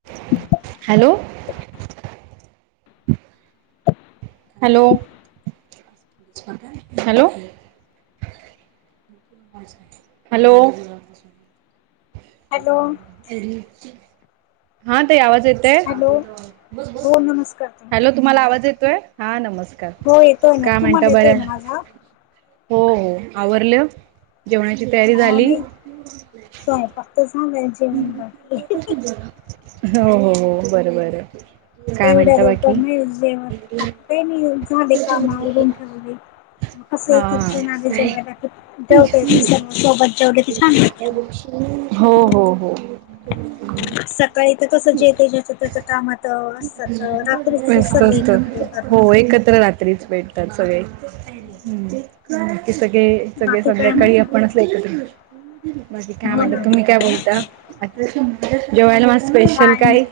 ह [inaudible] hello hello hello hello hello हा ते आवाज येते हॅलो हो नमस्कार ताई हॅलो तुम्हाला आवाज येतोय हा नमस्कार हो येतोय ना काय म्हणत तुम्हाला बर येतोय ना माझा हो हो आवरलं जेवणाची तयारी झाली सांगाय [unintelligible] हो हो हो बरबर एवढ्या लोक मिळे जेव्हा काही नाही झाले कामवडून ठेवले. कस एक हा एक जुूनले जेवायला क जेते सर्व सोबत जेवले ते छान लागत. हो हो हो. सकाळी तर कस जेते ज्याचं त्याच काम आता रात्री मस्त सर्व असत एकत्र येतात ना. हो एकत्र भेटतात सगळे. सगळे सगळे बाकी काय सध्याकाळी म्हणतात आपणच बाकी काय हो म्हणत ना तुम्ही काय बोलता? आ जेवयला म स्पेशल काय?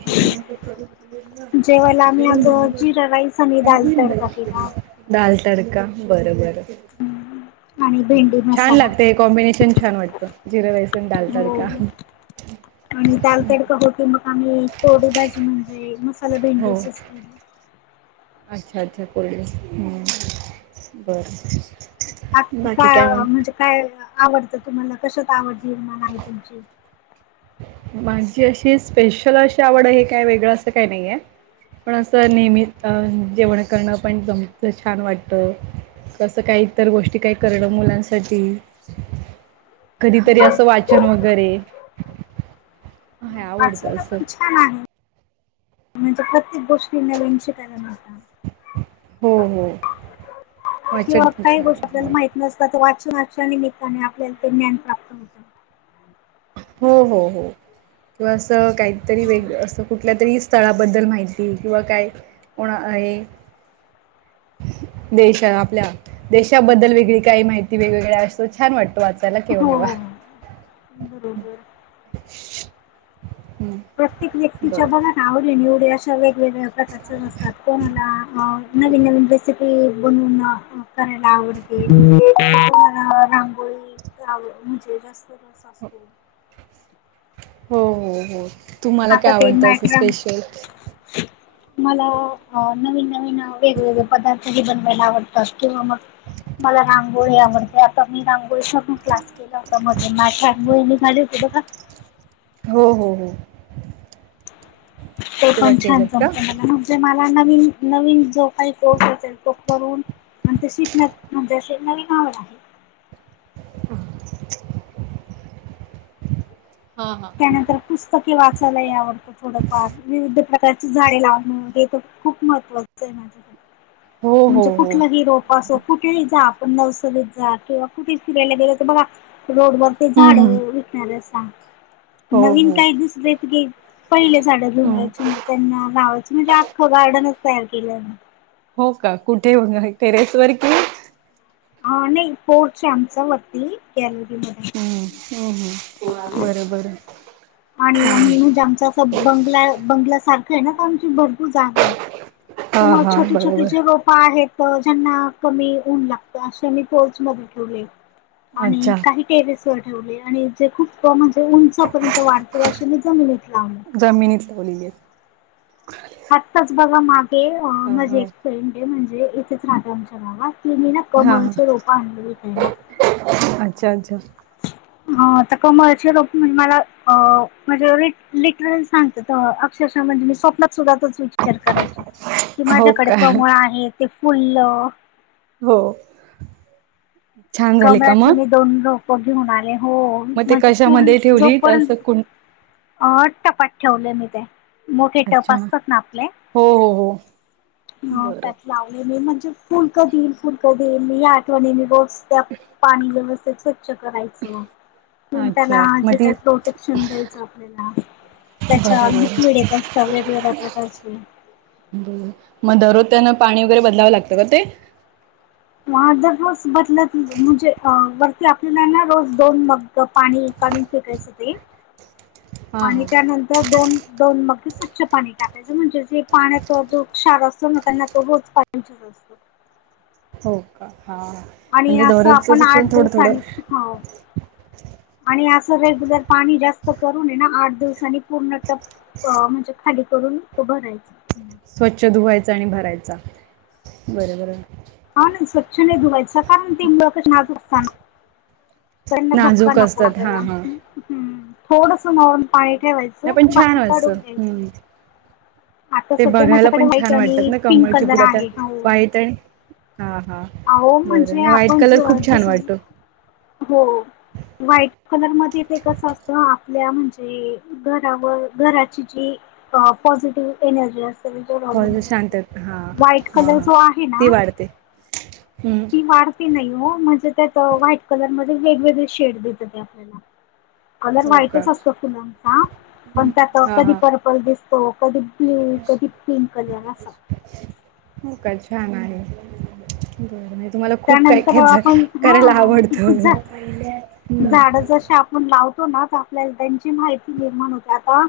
जेवायला आम्ही आज जिरा राईस आणि दाल रहि तडका केला दाल तडका बरोबर आणि भेंडी छान मसाला लागते कॉम्बिनेशन छान वाटतं जिरं रसन हो डालतडका आणि दालतडका होते मग आम्ही कोरडी भाजी म्हणजे मसाला हो भेंडीची अस. अच्छा अच्छा कोरडी बरं. बा काय म्हणजे काय आवडतं तुम्हाला कशात आवडमाण आहे तुमची? माझी अशी स्पेशल अशी आवड आहे काय वेगळं असं काही नाहीये. पण असं नेहमी जेवण करणं पण जमचं छान वाटत. कसं काही इतर गोष्टी काही करणं मुलांसाठी कधीतरी असं वाचन वगैरे हाय आवडतं वाचायला असं. पण छान आहे म्हणजे प्रत्येक गोष्टी न लन शिकायला नत. हो हो. किंवा वाचन पण काही छान गोष्ट आहे. आपल्याला हो. माहित नसतात तर वाचनाच्या निमित्ताने आपल्याला ते ज्ञान प्राप्त होतं. हो हो हो किंवा असं काहीतरी वेग असं कुठ? कुठल्या तरी स्थळाबद्दल माहिती किंवा काय कोणा आहे. देश आपल्या देशाबद्दल वेगळी काही माहिती वेगवेगळे असतो छान वाटतो आपल्याला केव्हा केव्हा बर बर. हम्म. प्रत्येक व्यक्तीच्या बघ आवडे निवडे. वेगवेगळ्या प्रकारच्या असतात कोणाला नवीन नवीन रेसिपी बनून करायला आवडते रांगोळी म्हणजे तस असत. हो, हो हो हो तुम्हाला काय आता ते आवडत असं मॅटरन स्पेशल मला नवीन नवीन वेगवेगळे पदार्थ बनवायला आवडतात किंवा मग मला रांगोळी आवड. आता मी रांगोळी चाबी क्लास केला होता मध्ये माझ रांगोळी निघाली होती बघा. हो हो हो. ते तेव्हा पण छान केलंत का? जमत मला ना. मला नवीन नवीन जो काही कोर्स असेल तो करून आणि ते शिकन्यात म्हणजेे नवीन आवड आहे. [inaudible] हा हा. त्यानंतर पुस्तके वाचायलाही आवडत. थोडंफार विविध प्रकारची झाडे लावण हे तर खूप महत्त्वाचं आहे. [inaudible] म्हणजे हो कुठलहि रोप असो कुठ? ुठ जा आपण नर्सरीत जा किंवा कुठे फिरायला गेलो तर बघा रोड वर ते हम्म झाड. हम्म त्याला सांग हो नवीन हो काही दुसरेघे पहिले झाड घेरून हम्म. जायची ना. त्यांना गावाच म्हणजे आख्खं गार्डनच तयार केलं मी हो का कुठे उभा आहे टेरेस वर कि ह नाही पोर्च आहे आमचा वती गॅलरीमध्ये. हम्म हम्म हम् हम बरोबर. आणि म्हणजे आमच असं बंगला बंगल्यासारखं आहे ना तर आमची भरपूर जागा आहे. हा तुम्हा हा छोट छोट बरोबर जेव्हा. आहेत ज्यांना कमी ऊन लागत अशे मी टोर्च बघितलेले. आणि अच्छा काही टेरेस व ठेवले आणि. ते खूप म्हणजे उंचापर्यंत वाढते अशे मी जमिनीत लावले. जमिनीत लावलेली आहे. आत्ताच बघा मागे हा माझी हा एक फ्रेंड आहे म्हणजे इथेच राहत आमच्या गावा तिने ना. हा कमळचे रोपं आणले विकायला. अच्छा अच्छा. हता कमळची रोप म्हणजे मला म्हणजे लिटरल सांग. अक्षरशः म्हणजे मी स्वप्त सुद्धा तच विचार करायची. कि हो माझ्याकडे का कमळ आहे ते फुल्ल. हो. छान झाले का कमळाचे मग मी दोन रोप घेऊन आले हो मग ते म्हणजे फुल कशामध्ये जो ठेवली पर्यंत. असं कुण अहो टपात ठेवले मी ते. मोठे टप अच्छा. असतात ना आपले हो हो हो त्यात. बरं लावले मी म्हणजे फुल कधी देईन फुल कधी देईन या आठवणीने मी रोज. त्या पाणी वेवस्थेच. करा त्याला अच्छा मग जे ती काही प्रोटेक्शन द्यायचं. आपल्याला त्याच्या बरं बरं. लिक्विड येत असत वेगवेगळ्या प्रकारचे बरोबर मग दररोज त्यानां पाणी वगैरे बदलावं लागतं का ते. ह दररोज बदलत म्हणजे वरती आपल्याला ना रोज दोन म. पाणी काढून फेकायचं ते [inaudible] आणि त्यानंतर दोन. दोन मग स्वच्छ पाणी टाकायचं म्हणजे जे पाण्यात जो क्षार असतो ना त्यांना तो रोज [inaudible] हो का हा आणि म्हणजे असं दररोज आपण चेन आठ थोडं थोडं दिवसनी हो आणि असं रेग्युलर पाणी जास्त करून नये ना आठ दिवसनी पूर्ण टप् अ म्हणजे खाली करून भरायचं. स्वच्छ धुवायचा आणि भरायचा बरबर. हा नाही स्वच्छ नाही धुवायचं कारण ते मुळच नाजकत. त्यांना धक्का नाजूक नको असतात हा आपला् हा. थोडस नरून पाणी नाही ठेवायचं. पण छान बाकी काढून असतं घ्या. आता ते सध्या बघायला माझ्याकडे पण व्हाईट छान वाटतात आणि ना पिंक कमळची कलर फुलं त्या आहे हो. व्हाईट आणि हा हा अह बरं म्हणजे नाही व्हाईट आपण कलर ज खूप छान जस वाटतो. हो. व्हाईट कलर मध्ये ते कसं असतं आपल्या म्हणजे. घरावर घराची जी पॉझिटिव्ह एनर्जी असते. त्याच्यावर अवलंबून शांत असतो हा व्हाईट हा कलर हा जो आहे ती वाढते हम्. काढती नाही हो म्हणजे त्यात व्हाईट कलर म वेगवेगळे शेड देत ते आपल्याला. कलर हो का व्हाईटच असतो फुलांचा पण त्यात हा कधी हा पर्पल दिसतो कधी ब्ल्यू कधी पिंक कलर असत. हो का छान आहे. बर नाही तुम्हाला खूप काय त्यानंतर कायच आपण करायला आवडत. झाड जशी आपण लावतो ना तर आपल्या त्यांची माहिती निर्माण होते आता.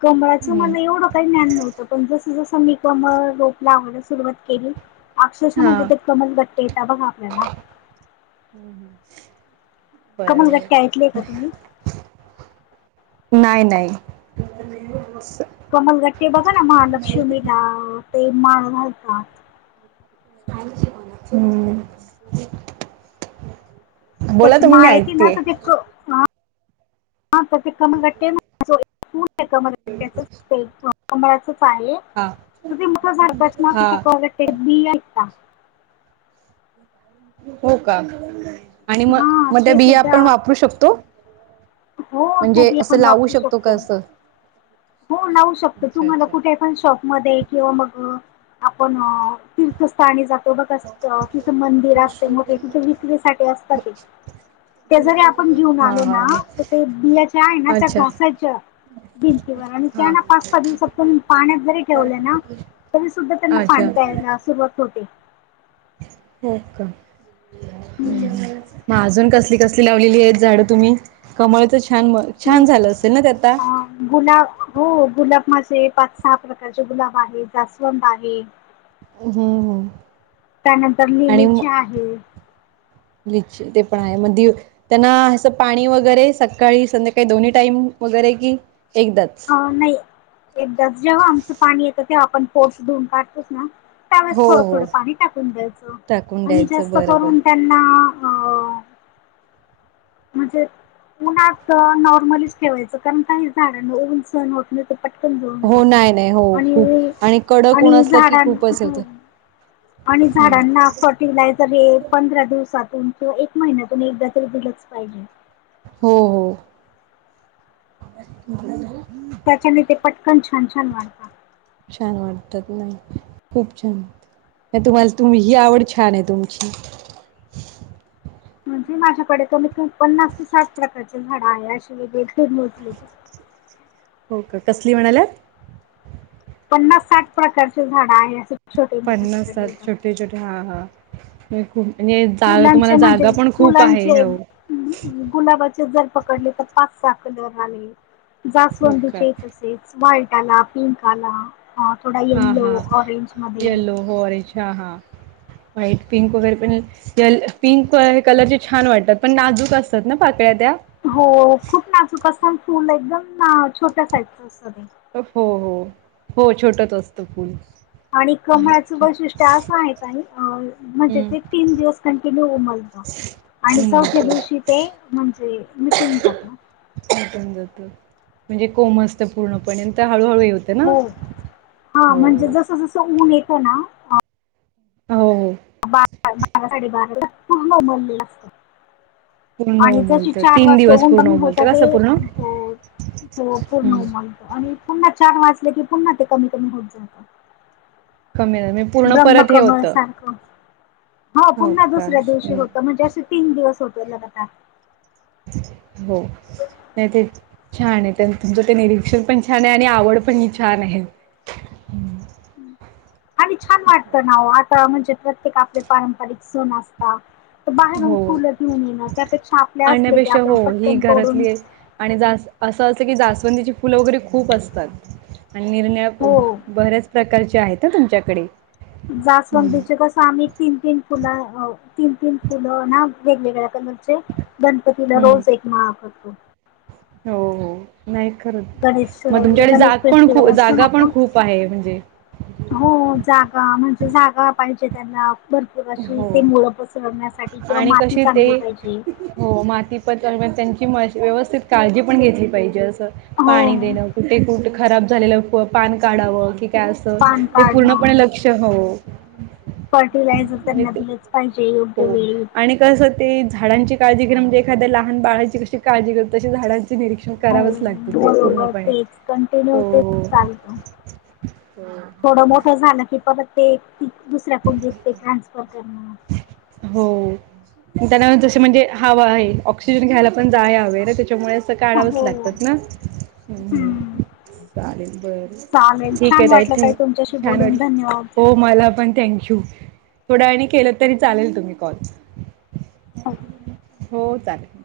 कमळाचं हम्म. मला एवढं काही ज्ञान नव्हत पण जसं जसं मी कमळ रोप लावायला सुरुवात केली अक्षरशः म्हणजे ते कमल गट्टे येतात बघा आपल्याला. हम्म हम्म. कमन घट्टी ऐकली आहे का तुम्ही नाही नाही कमलगट्टे बघा ना म लक्ष्मीला ते माळ घालतात हम्म बोला तशी तुम्ही मी माळ येत ना ऐकतेय तर ते हा तर ते कमलट्ट कमलट्ट्या कंमळाचच आहे हा त ते मोठ झाडतच ना त हा श क बि आहेत का हो का आणि म हा मग त्या ते बिया सुद्धा आपण वापरू शकतो हो त्या म्हणजे असं आपण लावू वापरू का शकतो असं हो लावू शकतो अच्छा तुम्हाला अच्छा कुठे आपण शॉपमध्ये किंवा मग आपण तीर्थस्थानी जातो बघ तिथे मंदिर असते मोठे तिथे विक्रीसाठी असतात ते ते जरी आपण घेऊन हा आलो हा ना तर ते बियाच्या आहे ना त्या अच्छा घासाच्या भिंतीवर आणि हा त्यांना पाच सहा दिवसात पण पाण्यात जरी ठेवलंय ना तुमी सुद्धा त्यांना अच्छा पानी द्यायला सुरुवात होते का हम्म मग अजून कसली कस लावलेली आहेत झाडं तुम्ही कमळच छान छान झालं असेल ना त्याता गुलाब हो गुलाब माझे पाच सहा प्रकारचे गुलाब आहे जास्वंत आहे हम्म हम्म त्यानंतर आणि म ललीच्या आहे ते पण आहे मध्ये त्यांना असं पाणी वगैरे सकाळी संध्याकाळी दोन्ही टाईम वगैरे की एकदाच अ नाही एकदाच जेव्हा आमचं पाणी येतं तेव्हा आपण पोस धुऊन काढतोस ना त्यावेळेस हो थोडं थोडं हो पाणी टाकून द्यायचं टाकून आणि द्यायचं जास्त बरोबर करून त्यांना अ म्हणजे उन्हाात नॉर्मलीच ठेवायचं कारण काही झाड उऊून सहण होत नाही पटकन जून हो जात नाही नाही हो आणि खूप कडक ऊन आणि असलं की झाडां खूपच हे होते आणि हम्म. झाडांना फर्टिलायझर हे पंधरा दिवसातून किंवा एक महिन्यातून एकदा तरी दिलंच पाहिजे हो हो ह्म्म त्याच्याने ते पटकन छान छान वाढता छान वाटतात नाही खूप छान नाही तुम्हाला तुम्ही ही आवड छान आहे तुमची म्हणजे माझ्याकडे कमीत कमी पन्नास ते साठ प्रकारचे झाड आहे अशे एक एक मोजलेले हो का कसली म्हणाल्यात पन्नास साठ प्रकारचे झाड आहे असे छोटे मोठे पन्नास सात पकडले ता छोटे छोटे हा हा खूप म्हणजे आणि तुम्हाला फुलांचे म्हणजे जागा पण खूप आहे फुलांचे हो गुलाबाचे जर पकडले तर पाच सहा कलर आले हो का जास्वंदीचे तस व्हाईट आला पिंक आला थोडा हा यलो हा ऑरेंज मध्ये येल्लो हो अरेछा हा व्हाईट पिंक वगैरे पण ल पिंक हे कलरचे छान वाटतात पण नाजूक असतात ना पाकळ्या त्या हो खूप नाजूक असत आणि फूल एकदम छोट्या साईजच असत हो हो हो छोटच असत फूल आणि कमळाचं वैशिष्ट्य असं आहे म्हणजे हम्म ते तीन दिवस कंटिन्यू उमल आणि हम्म चौथे असं दिवशी ते म्हणजे मिटून जात टून जात म्हणजे कोम असतं पूर्णपणे तर हळूहळू यत हो हा म्हणजे जस जस ऊन येत ना हो बारा साडे बाराला पूर्णमललेलं असत पूर्ण आणि जशी उमलतं चार तीन वाजता दिवस ऊन पूर्ण कमी होत उमलतं ते कसं पूर्ण हो हो पूर्ण हम्म उमलत आणि पुन्हा छान वाचले की पुन्हा ते कमी कमी होत जाईल कममी ब्रह्मकमळ सारखं. हो पुन्हा दुसऱ्या दिवशी होतं. म्हणजे असं तीन दिवस होत, लगातार. हो. नाही ते, छानय. त्यां- तुमचं ते निरीक्षण पण छानय. आणि आवड पण ही छान आहे. आणि छान वाटतं ना वो. आता म्हणजे प्रत्येक आपले पारंपारिक सण असता. तर बाहेरून हो फुलं घेऊन येणं. त्यापेक्षा आपले असले की, आणण्यापेक्षा हो आपल्या ही पटकन तोडून घरातली आहे. आणि जा असं असत की, जास्वंदीची फुलं वगैरे खूप असतात. आणि निरन्या ब हो -बऱ्याच प्रकारचे आहेत आ, तुमच्याकडे. हम्म जास्वंदीचे कसं आम्ही तीन- तीन फुला, अ तीन -तीन फुलं ना, वेगवेगळ्या कलरचे गणपतीला, हम्म रोज एक माळ करतो. हो, हो. नाही खरंच. गणेश मग तुमच्याकडे गणेश जाग पण खू, फेस्टिवल असतो ना जागा पण आपला खूप आहे. म्हणजे हो, जागा. म्हणजे जागा पाहिजे त्यांना. भरपूर अशी. ते हो मुळं पसरण्यासाठी. किंवा आणि माती कशी ते चांगली पाहिजे. हो. माती [unintelligible] त्यांची म व्यवस्थित काळजी पण घेतली पाहिजे. असं, हो पाणी देणं कुठे -कुठ खराब झालेलं फ- पान काढावं की, काय असं. पान ते पूर्णपणे काढणं लक्ष, हो. फर्टिलायझर म्हणजे त्यांना दिलंच पाहिजे, योग्य वेळी. तसं ते झाडांची काळजी घेणं म्हणजे, एखाद्या लहान बाळाची कशी काळजी घेतो. तशी झाडांची निरीक्षण हो करावच लागते. बरोबर. तेच, कंटिन्यू तेच चालतं. थोडं मोठं झालं की, परत ते दुसऱ्या कुंडीत ते ट्रान्सफर करणं हो. त्यांना ज म्हणजे हवा आहे. ऑक्सिजन घ्यायला पण, जाय हवे ना. त्याच्यामुळे त काढावंच हो लागतात ना? हं, हम्म हं. चालेल, बर. चालेल ठीकय छान ताई. वाटलं ठेव, तुमच्याशी छान बोलून वाटलं. धन्यवाद हो. तुम्हाला पण थँक यू. थोड्या वेळानी केलं तरी चालेल. तुम्ही कॉल. हो. हो चालेल.